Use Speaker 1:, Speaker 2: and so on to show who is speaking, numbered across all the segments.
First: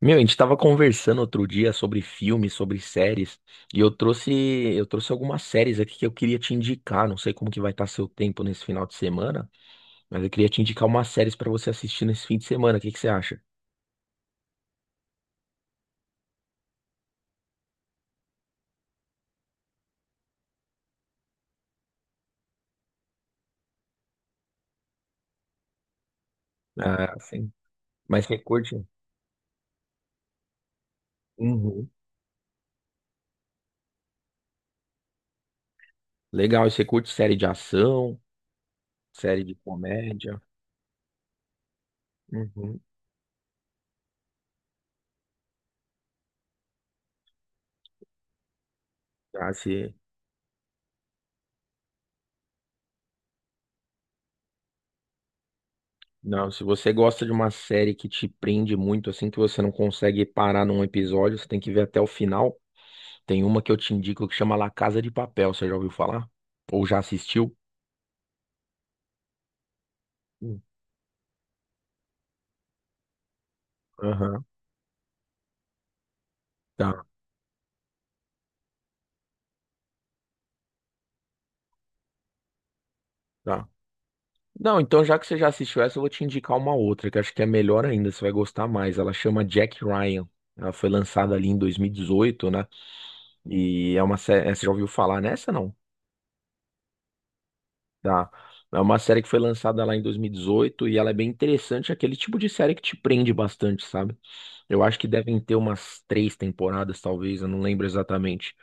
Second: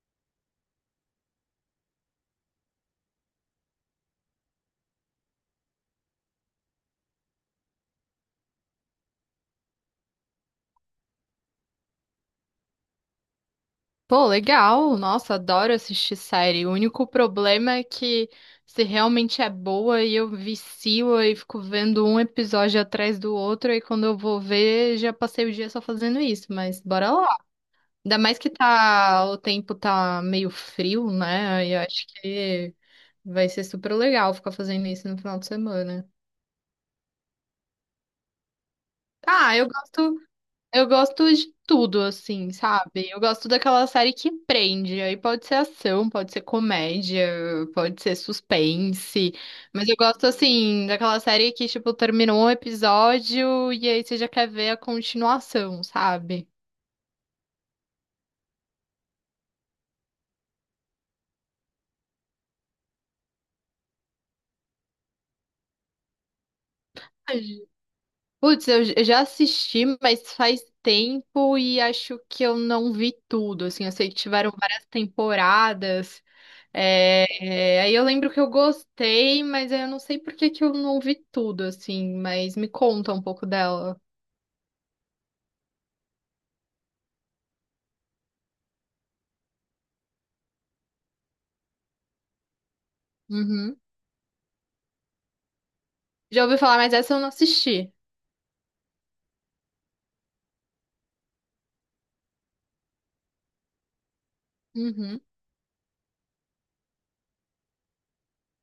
Speaker 1: Meu, a gente tava conversando outro dia sobre filmes, sobre séries, e eu trouxe algumas séries aqui que eu queria te indicar. Não sei como que vai estar seu tempo nesse final de semana, mas eu queria te indicar umas séries pra você assistir nesse fim de semana. O que que você acha?
Speaker 2: Pô, legal. Nossa, adoro assistir série. O único problema é que se realmente é boa e eu vicio e fico vendo um episódio atrás do outro e quando eu vou ver, já passei o dia só fazendo isso, mas bora
Speaker 1: Ah,
Speaker 2: lá.
Speaker 1: sim.
Speaker 2: Ainda
Speaker 1: Mas
Speaker 2: mais
Speaker 1: você
Speaker 2: que
Speaker 1: curte?
Speaker 2: o tempo tá meio frio, né? Aí eu
Speaker 1: Uhum.
Speaker 2: acho que vai ser super legal ficar fazendo isso no final de semana.
Speaker 1: Legal, e você curte série de ação, série de
Speaker 2: Ah, eu gosto
Speaker 1: comédia?
Speaker 2: Eu gosto de tudo, assim,
Speaker 1: Uhum.
Speaker 2: sabe? Eu gosto daquela série que prende. Aí pode ser ação, pode ser comédia, pode ser suspense.
Speaker 1: Ah,
Speaker 2: Mas
Speaker 1: se...
Speaker 2: eu gosto, assim, daquela série que, tipo, terminou um episódio e aí você já quer ver a continuação, sabe?
Speaker 1: Não, se você gosta de uma série que te prende muito, assim, que você não consegue parar num episódio, você tem que ver até o final. Tem uma que eu te indico que chama La Casa de Papel, você já ouviu falar? Ou já assistiu?
Speaker 2: Putz, eu já assisti, mas faz
Speaker 1: Hum.
Speaker 2: tempo e acho que eu não vi tudo. Assim, eu sei que
Speaker 1: Aham.
Speaker 2: tiveram várias temporadas.
Speaker 1: Tá,
Speaker 2: É, é, aí eu lembro que eu gostei, mas eu não sei por que que eu não ouvi tudo, assim, mas me conta um pouco
Speaker 1: tá.
Speaker 2: dela.
Speaker 1: Não, então já que você já assistiu essa, eu vou te indicar uma outra, que acho que é melhor ainda, você vai gostar mais. Ela chama Jack Ryan. Ela foi lançada ali em 2018, né?
Speaker 2: Uhum.
Speaker 1: E é uma série. Você já ouviu falar nessa, não?
Speaker 2: Já ouvi falar, mas essa eu não assisti.
Speaker 1: Tá. É uma série que foi lançada lá em 2018 e dezoito e ela é bem interessante, é aquele tipo de série que te prende bastante, sabe? Eu acho que
Speaker 2: Uhum.
Speaker 1: devem ter umas três temporadas, talvez, eu não lembro exatamente.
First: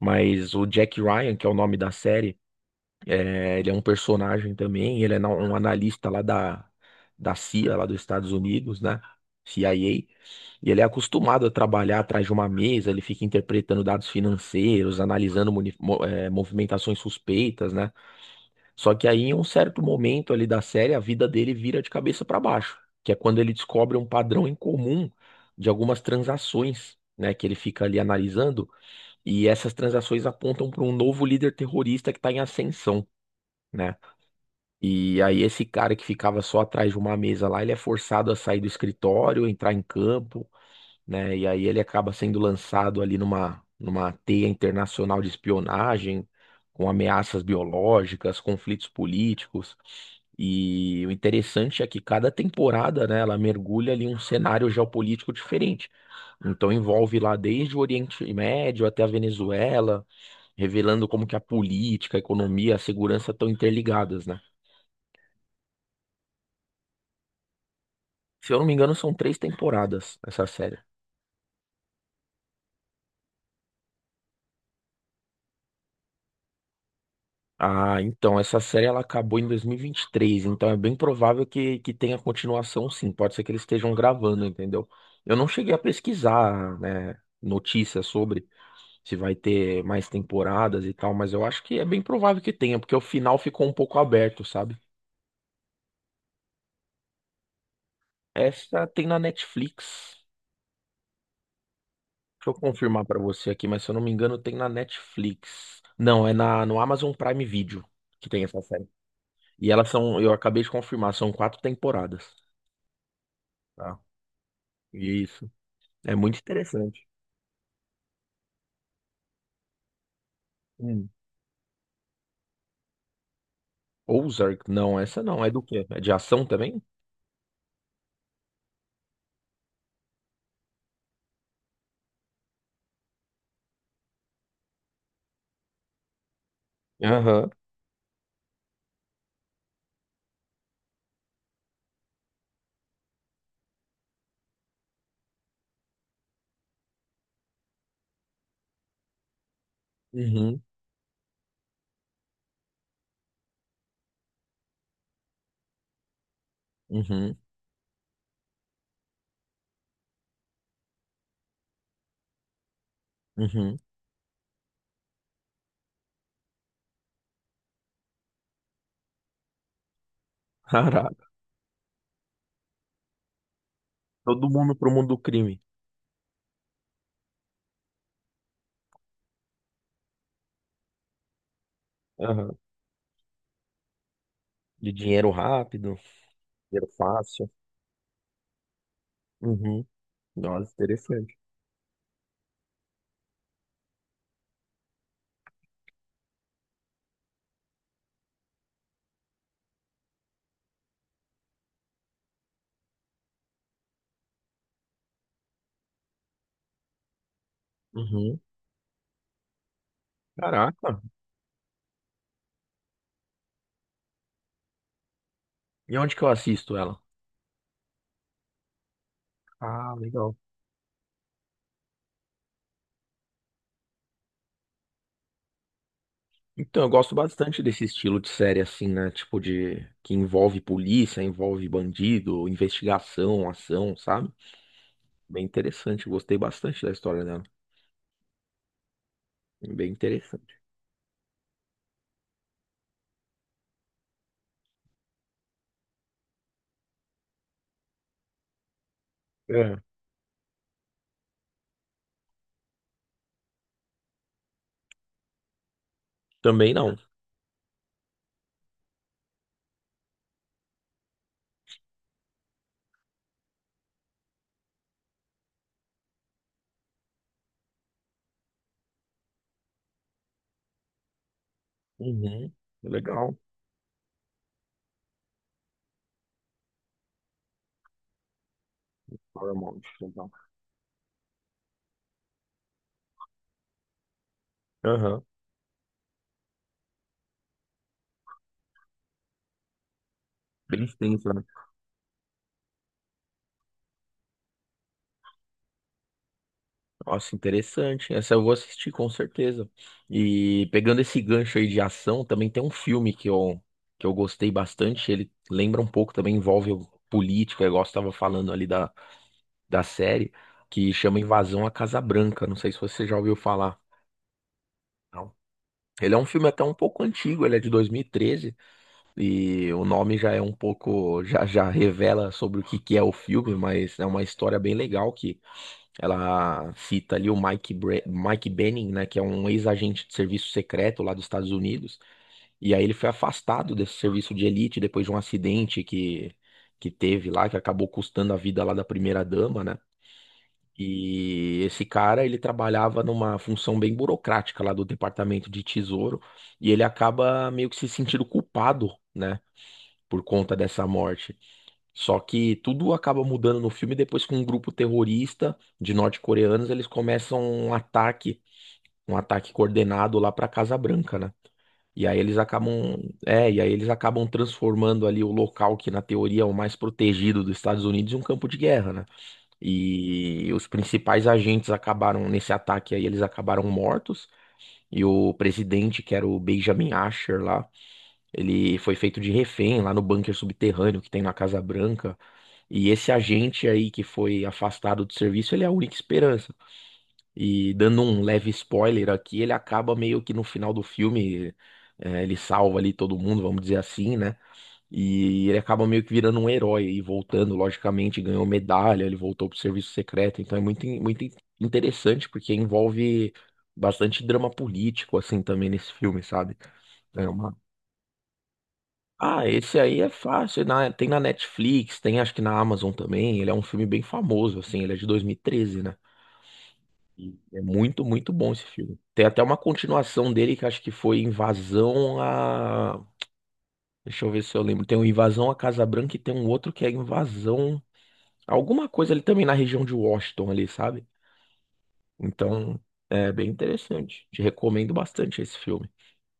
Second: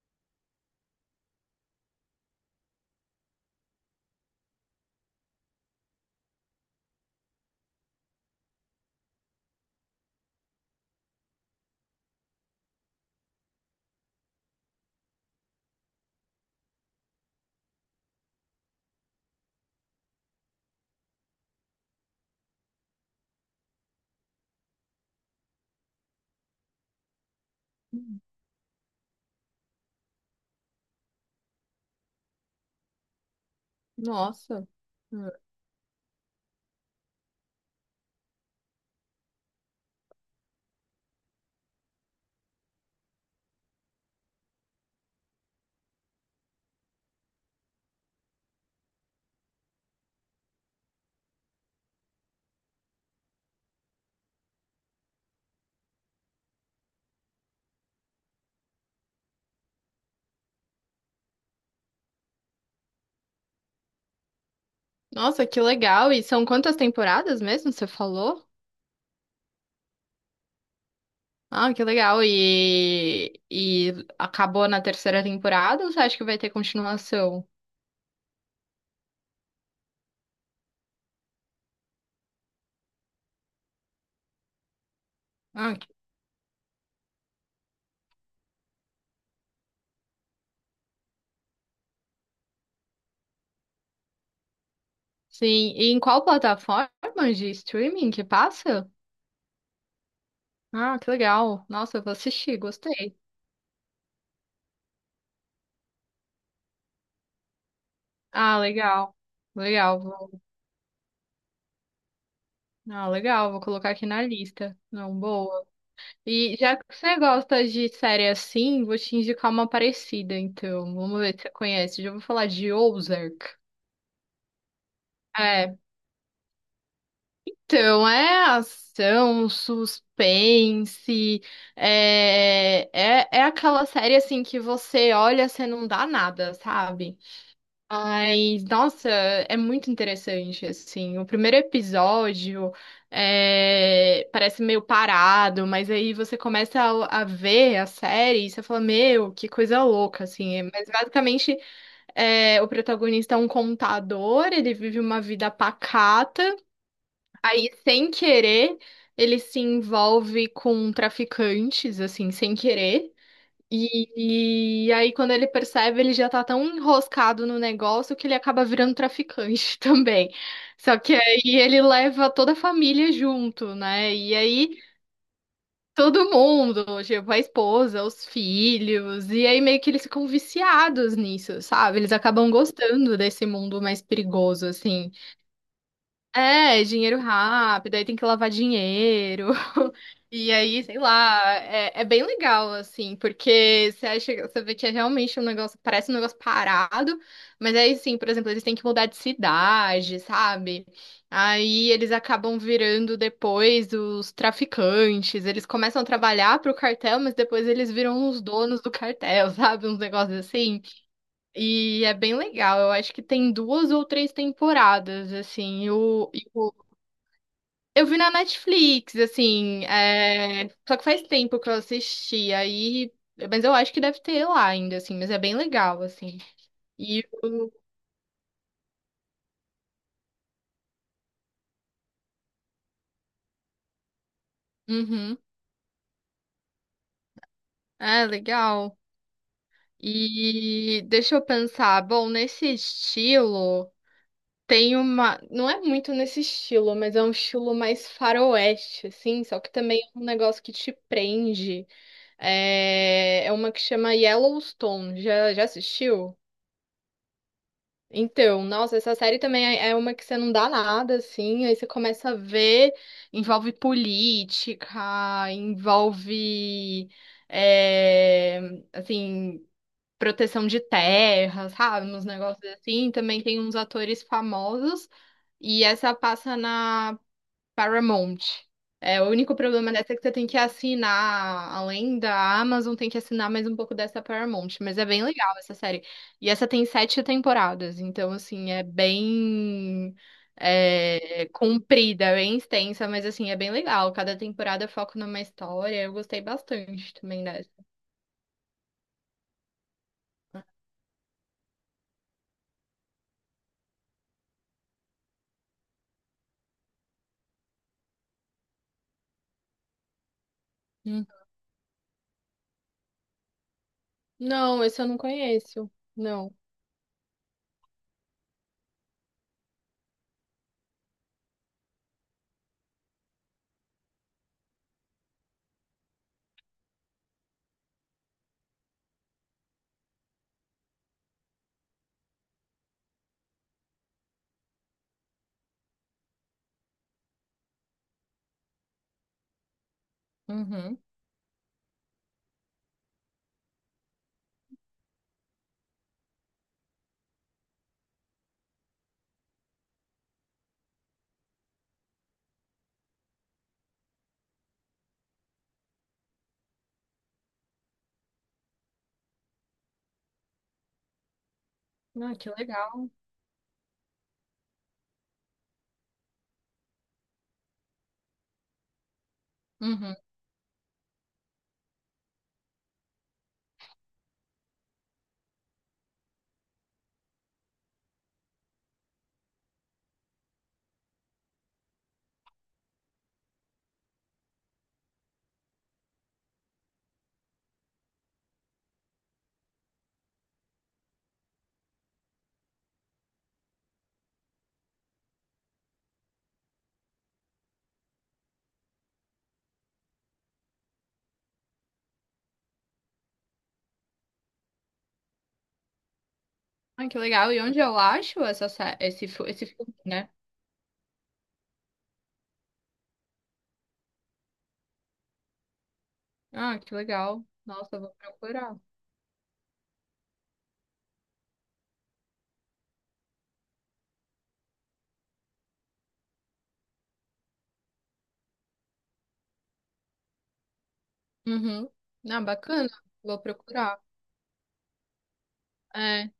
Speaker 1: Mas o Jack Ryan, que é o nome da série, ele é um personagem também, ele é um analista lá da CIA, lá dos Estados Unidos, né? CIA. E ele é acostumado a trabalhar atrás de uma mesa, ele fica interpretando dados financeiros, analisando movimentações suspeitas, né? Só que aí, em um certo momento ali da série, a vida dele vira de cabeça para baixo, que é quando ele descobre um padrão em comum de algumas transações, né, que ele fica ali analisando, e essas transações apontam para um novo líder terrorista que está em ascensão, né?
Speaker 2: Nossa.
Speaker 1: E aí esse cara que ficava só atrás de uma mesa lá, ele é forçado a sair do escritório, entrar em campo, né? E aí ele acaba sendo lançado ali numa teia internacional de espionagem, com ameaças biológicas, conflitos políticos. E o interessante é que cada temporada, né, ela mergulha ali em um cenário geopolítico diferente. Então envolve lá desde o Oriente Médio até a Venezuela, revelando como que a política, a economia, a segurança estão interligadas, né?
Speaker 2: Nossa, que legal. E são quantas temporadas mesmo, você falou?
Speaker 1: Se eu não me engano, são três temporadas essa série.
Speaker 2: Ah, que legal. E acabou na terceira temporada ou você acha que vai ter continuação?
Speaker 1: Ah, então, essa série ela acabou em dois mil e vinte e três. Então é bem provável que tenha continuação, sim. Pode ser que eles estejam gravando, entendeu? Eu não cheguei
Speaker 2: Ah,
Speaker 1: a
Speaker 2: que-
Speaker 1: pesquisar, né, notícias sobre se vai ter mais temporadas e tal, mas eu acho que é bem provável que tenha, porque o final ficou um pouco aberto, sabe?
Speaker 2: sim. E em qual plataforma de streaming que
Speaker 1: Essa
Speaker 2: passa?
Speaker 1: tem na Netflix.
Speaker 2: Ah, que legal. Nossa, eu vou
Speaker 1: Deixa eu
Speaker 2: assistir,
Speaker 1: confirmar
Speaker 2: gostei.
Speaker 1: pra você aqui, mas se eu não me engano, tem na Netflix. Não, é no Amazon Prime Video que tem
Speaker 2: Ah,
Speaker 1: essa série.
Speaker 2: legal.
Speaker 1: E elas
Speaker 2: Legal,
Speaker 1: são,
Speaker 2: vou.
Speaker 1: eu acabei de confirmar, são quatro temporadas.
Speaker 2: Ah, legal, vou colocar
Speaker 1: Tá?
Speaker 2: aqui na lista. Não,
Speaker 1: Isso.
Speaker 2: boa.
Speaker 1: É muito
Speaker 2: E já que
Speaker 1: interessante.
Speaker 2: você gosta de série assim, vou te indicar uma parecida, então.
Speaker 1: Hum.
Speaker 2: Vamos ver se você conhece. Já vou falar de Ozark.
Speaker 1: Ozark, não, essa não. É do
Speaker 2: É,
Speaker 1: quê? É de ação também?
Speaker 2: então é ação, suspense, é, é, é aquela série assim que você olha, você não dá nada, sabe?
Speaker 1: Aham.
Speaker 2: Ai, nossa, é muito interessante, assim. O primeiro episódio é, parece meio parado, mas aí você começa a ver a série e você fala, meu, que coisa louca,
Speaker 1: Uhum.
Speaker 2: assim. Mas basicamente é, o protagonista é um contador, ele vive uma vida pacata,
Speaker 1: Uhum.
Speaker 2: aí sem querer ele se envolve com traficantes, assim, sem querer.
Speaker 1: Uhum.
Speaker 2: E aí, quando ele percebe, ele já tá tão enroscado no negócio que ele acaba virando traficante também. Só que
Speaker 1: Caraca.
Speaker 2: aí ele leva toda a família junto, né? E
Speaker 1: Todo mundo
Speaker 2: aí
Speaker 1: pro mundo do crime.
Speaker 2: todo mundo, tipo, a esposa, os filhos, e aí meio que eles ficam viciados nisso, sabe? Eles acabam
Speaker 1: Aham.
Speaker 2: gostando desse mundo mais perigoso,
Speaker 1: De
Speaker 2: assim.
Speaker 1: dinheiro rápido,
Speaker 2: É,
Speaker 1: dinheiro
Speaker 2: dinheiro
Speaker 1: fácil.
Speaker 2: rápido, aí tem que lavar dinheiro.
Speaker 1: Uhum.
Speaker 2: E
Speaker 1: Nossa,
Speaker 2: aí, sei
Speaker 1: interessante.
Speaker 2: lá, é, é bem legal, assim, porque você acha, você vê que é realmente um negócio, parece um negócio parado, mas aí sim, por exemplo, eles têm que mudar de cidade, sabe? Aí eles acabam virando depois os traficantes, eles começam a trabalhar pro cartel, mas depois eles viram
Speaker 1: Uhum.
Speaker 2: os donos do cartel, sabe? Uns negócios assim.
Speaker 1: Caraca.
Speaker 2: E é bem legal, eu acho que tem duas ou três temporadas, assim, e
Speaker 1: E onde que eu
Speaker 2: o,
Speaker 1: assisto ela?
Speaker 2: eu vi na Netflix, assim,
Speaker 1: Ah, legal.
Speaker 2: é, só que faz tempo que eu assisti, aí, mas eu acho que deve ter lá ainda, assim, mas é bem legal, assim.
Speaker 1: Então, eu gosto
Speaker 2: E
Speaker 1: bastante
Speaker 2: o...
Speaker 1: desse estilo de série assim, né? Tipo de que envolve polícia, envolve bandido, investigação, ação, sabe?
Speaker 2: Uhum.
Speaker 1: Bem interessante. Eu gostei bastante da história dela.
Speaker 2: É, legal.
Speaker 1: Bem interessante.
Speaker 2: E deixa eu pensar, bom, nesse estilo, tem uma, não é muito nesse estilo, mas é um estilo mais faroeste, assim, só que
Speaker 1: É.
Speaker 2: também é um negócio que te prende. É, é uma que chama Yellowstone, já, já assistiu?
Speaker 1: Também não.
Speaker 2: Então, nossa, essa série também é uma que você não dá nada, assim, aí você começa a ver, envolve política, envolve, é, assim, proteção de terras, sabe? Uns
Speaker 1: Uhum.
Speaker 2: negócios assim.
Speaker 1: Legal.
Speaker 2: Também tem uns atores famosos, e essa passa na Paramount. É, o único
Speaker 1: Paramount,
Speaker 2: problema dessa é que
Speaker 1: então.
Speaker 2: você tem que assinar, além da Amazon, tem que assinar mais um pouco dessa Paramount. Mas é bem
Speaker 1: Aham.
Speaker 2: legal essa série. E essa tem sete temporadas, então, assim, é bem
Speaker 1: Bem extenso, né?
Speaker 2: é, comprida, bem extensa, mas, assim, é bem legal. Cada temporada foca numa história. Eu gostei bastante
Speaker 1: Nossa,
Speaker 2: também dessa.
Speaker 1: interessante. Essa eu vou assistir com certeza. E pegando esse gancho aí de ação, também tem um filme que eu gostei bastante. Ele lembra um pouco, também envolve o político, é igual você estava falando ali da série, que chama
Speaker 2: Hum.
Speaker 1: Invasão à Casa Branca. Não sei se você já ouviu falar.
Speaker 2: Não, esse eu não
Speaker 1: Não.
Speaker 2: conheço.
Speaker 1: Ele é um filme
Speaker 2: Não.
Speaker 1: até um pouco antigo, ele é de 2013. E o nome já é um pouco, já revela sobre o que que é o filme, mas é uma história bem legal que ela cita ali o Mike Benning, né, que é um ex-agente de serviço secreto lá dos Estados Unidos, e aí ele foi afastado desse serviço de elite depois de um acidente que teve lá, que acabou custando a vida lá da primeira-dama, né?
Speaker 2: Uhum.
Speaker 1: E esse cara, ele trabalhava numa função bem burocrática lá do Departamento de Tesouro, e ele acaba meio que se sentindo culpado, né, por conta dessa morte. Só que tudo acaba mudando no filme depois que um grupo terrorista de norte-coreanos eles começam um ataque coordenado lá para Casa Branca, né? E aí
Speaker 2: Ah,
Speaker 1: eles
Speaker 2: que
Speaker 1: acabam,
Speaker 2: legal.
Speaker 1: é, e aí eles acabam transformando ali o local que na teoria é o mais protegido dos Estados Unidos em um campo de guerra, né?
Speaker 2: Uhum.
Speaker 1: E os principais agentes acabaram nesse ataque aí, eles acabaram mortos. E o presidente, que era o Benjamin Asher lá, ele foi feito de refém lá no bunker subterrâneo que tem na Casa Branca. E esse agente aí que foi afastado do serviço, ele é a única esperança. E dando um leve spoiler aqui, ele acaba meio que no final do filme, ele salva ali todo mundo, vamos dizer assim, né? E ele acaba meio que virando um herói e voltando, logicamente, ganhou medalha, ele voltou pro serviço secreto. Então é muito interessante porque envolve bastante drama político, assim, também nesse filme, sabe?
Speaker 2: Ah, que
Speaker 1: É
Speaker 2: legal.
Speaker 1: uma
Speaker 2: E onde eu acho essa, sé- esse, fi-
Speaker 1: ah,
Speaker 2: esse
Speaker 1: esse
Speaker 2: filme,
Speaker 1: aí é
Speaker 2: né?
Speaker 1: fácil. Tem na Netflix, tem acho que na Amazon também. Ele é um filme bem famoso, assim. Ele é de 2013, né?
Speaker 2: Ah, que
Speaker 1: E
Speaker 2: legal.
Speaker 1: é
Speaker 2: Nossa, eu
Speaker 1: muito,
Speaker 2: vou
Speaker 1: muito bom esse
Speaker 2: procurar.
Speaker 1: filme. Tem até uma continuação dele que acho que foi Invasão a. Deixa eu ver se eu lembro. Tem o Invasão a Casa Branca e tem um outro que é Invasão. Alguma coisa ali também na região de Washington ali, sabe?
Speaker 2: Uhum. Ah,
Speaker 1: Então,
Speaker 2: bacana.
Speaker 1: é
Speaker 2: Vou
Speaker 1: bem
Speaker 2: procurar.
Speaker 1: interessante. Te recomendo bastante esse filme.
Speaker 2: É.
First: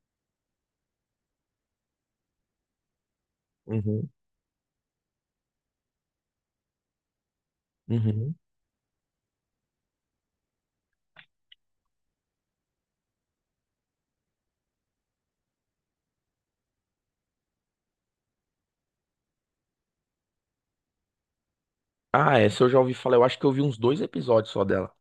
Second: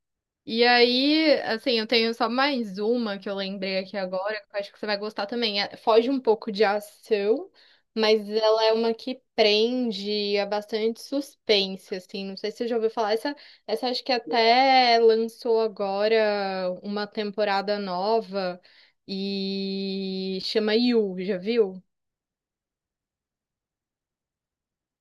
Speaker 2: E aí, assim, eu tenho só mais uma que eu lembrei aqui
Speaker 1: Uhum,
Speaker 2: agora, que eu acho que você vai gostar também. É- foge um pouco de ação, mas
Speaker 1: uhum.
Speaker 2: ela é uma que prende, é bastante suspense, assim. Não sei se você já ouviu falar. Essa acho que até lançou agora uma temporada nova e chama You, já viu?
Speaker 1: Ah, essa eu já ouvi falar. Eu acho que eu vi uns dois episódios só dela.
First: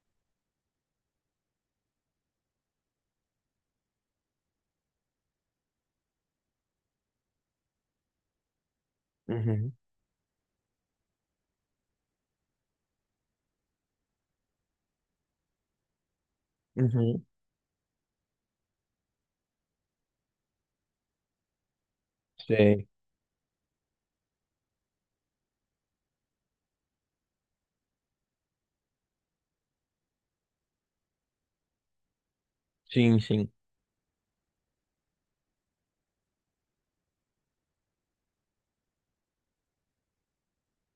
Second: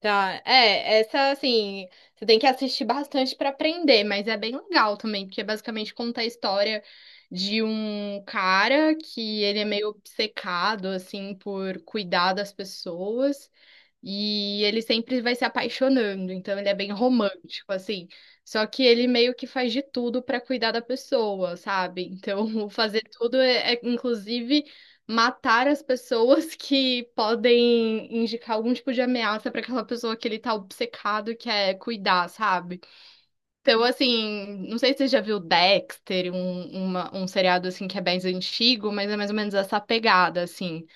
Speaker 2: Tá, é, essa assim, você tem que assistir bastante pra aprender, mas é bem legal também, porque é basicamente conta a história de um cara que ele é
Speaker 1: Uhum,
Speaker 2: meio obcecado assim por cuidar das pessoas e ele sempre vai se apaixonando, então ele é bem
Speaker 1: uhum.
Speaker 2: romântico assim. Só que ele meio que faz de tudo pra cuidar da pessoa, sabe? Então, o
Speaker 1: Sim,
Speaker 2: fazer tudo é, inclusive matar as pessoas que podem indicar algum tipo de ameaça pra aquela pessoa que ele tá obcecado que é cuidar, sabe?
Speaker 1: sim, sim.
Speaker 2: Então, assim, não sei se você já viu Dexter, um seriado assim que é bem antigo, mas é mais ou menos essa pegada, assim.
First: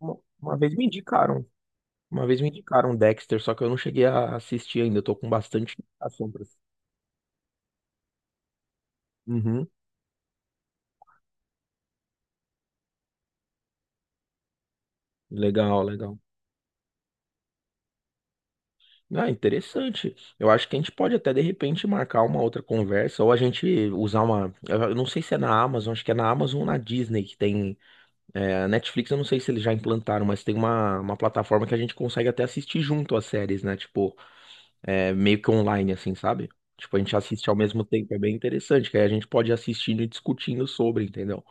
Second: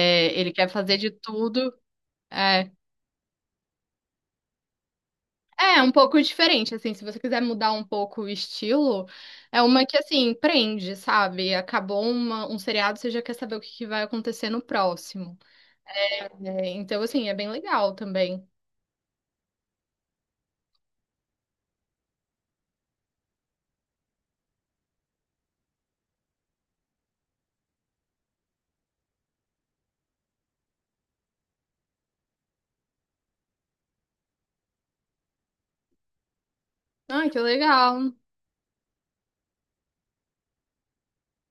Speaker 2: ele
Speaker 1: Uma
Speaker 2: quer
Speaker 1: vez me
Speaker 2: fazer de
Speaker 1: indicaram,
Speaker 2: tudo.
Speaker 1: uma vez me
Speaker 2: É,
Speaker 1: indicaram Dexter, só que eu não cheguei a assistir ainda, eu tô com bastante
Speaker 2: é um pouco
Speaker 1: indicação pra assistir.
Speaker 2: diferente, assim, se você quiser mudar um pouco o estilo, é
Speaker 1: Uhum,
Speaker 2: uma que, assim, prende, sabe? Acabou um seriado, você já quer saber o que que vai acontecer no próximo.
Speaker 1: legal, legal.
Speaker 2: É, então, assim, é bem legal também.
Speaker 1: Ah, interessante. Eu acho que a gente pode até de repente marcar uma outra conversa, ou a gente usar uma. Eu não sei se é na Amazon, acho que é na Amazon ou na Disney que tem. É, a Netflix, eu não sei se eles já implantaram, mas tem uma plataforma que a gente consegue até assistir junto as séries, né? Tipo, meio que online, assim, sabe? Tipo, a gente
Speaker 2: Ai, que
Speaker 1: assiste ao mesmo tempo,
Speaker 2: legal.
Speaker 1: é bem interessante, que aí a gente pode ir assistindo e discutindo sobre, entendeu?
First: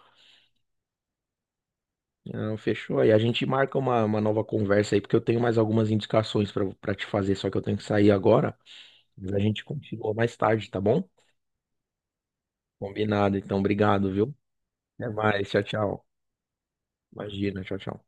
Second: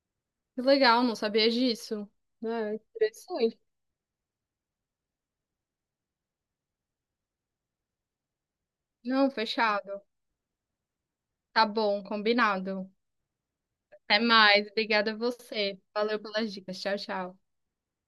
Speaker 2: Que legal, não sabia disso.
Speaker 1: Não,
Speaker 2: É,
Speaker 1: fechou. Aí a gente
Speaker 2: interessante.
Speaker 1: marca uma nova conversa aí, porque eu tenho mais algumas indicações pra para te fazer, só que eu tenho que sair agora.
Speaker 2: Não,
Speaker 1: Mas a gente
Speaker 2: fechado.
Speaker 1: continua mais tarde, tá bom?
Speaker 2: Tá bom, combinado.
Speaker 1: Combinado, então, obrigado,
Speaker 2: Até
Speaker 1: viu?
Speaker 2: mais.
Speaker 1: Até
Speaker 2: Obrigada a
Speaker 1: mais, tchau,
Speaker 2: você.
Speaker 1: tchau.
Speaker 2: Valeu pelas dicas. Tchau, tchau.
Speaker 1: Imagina, tchau, tchau.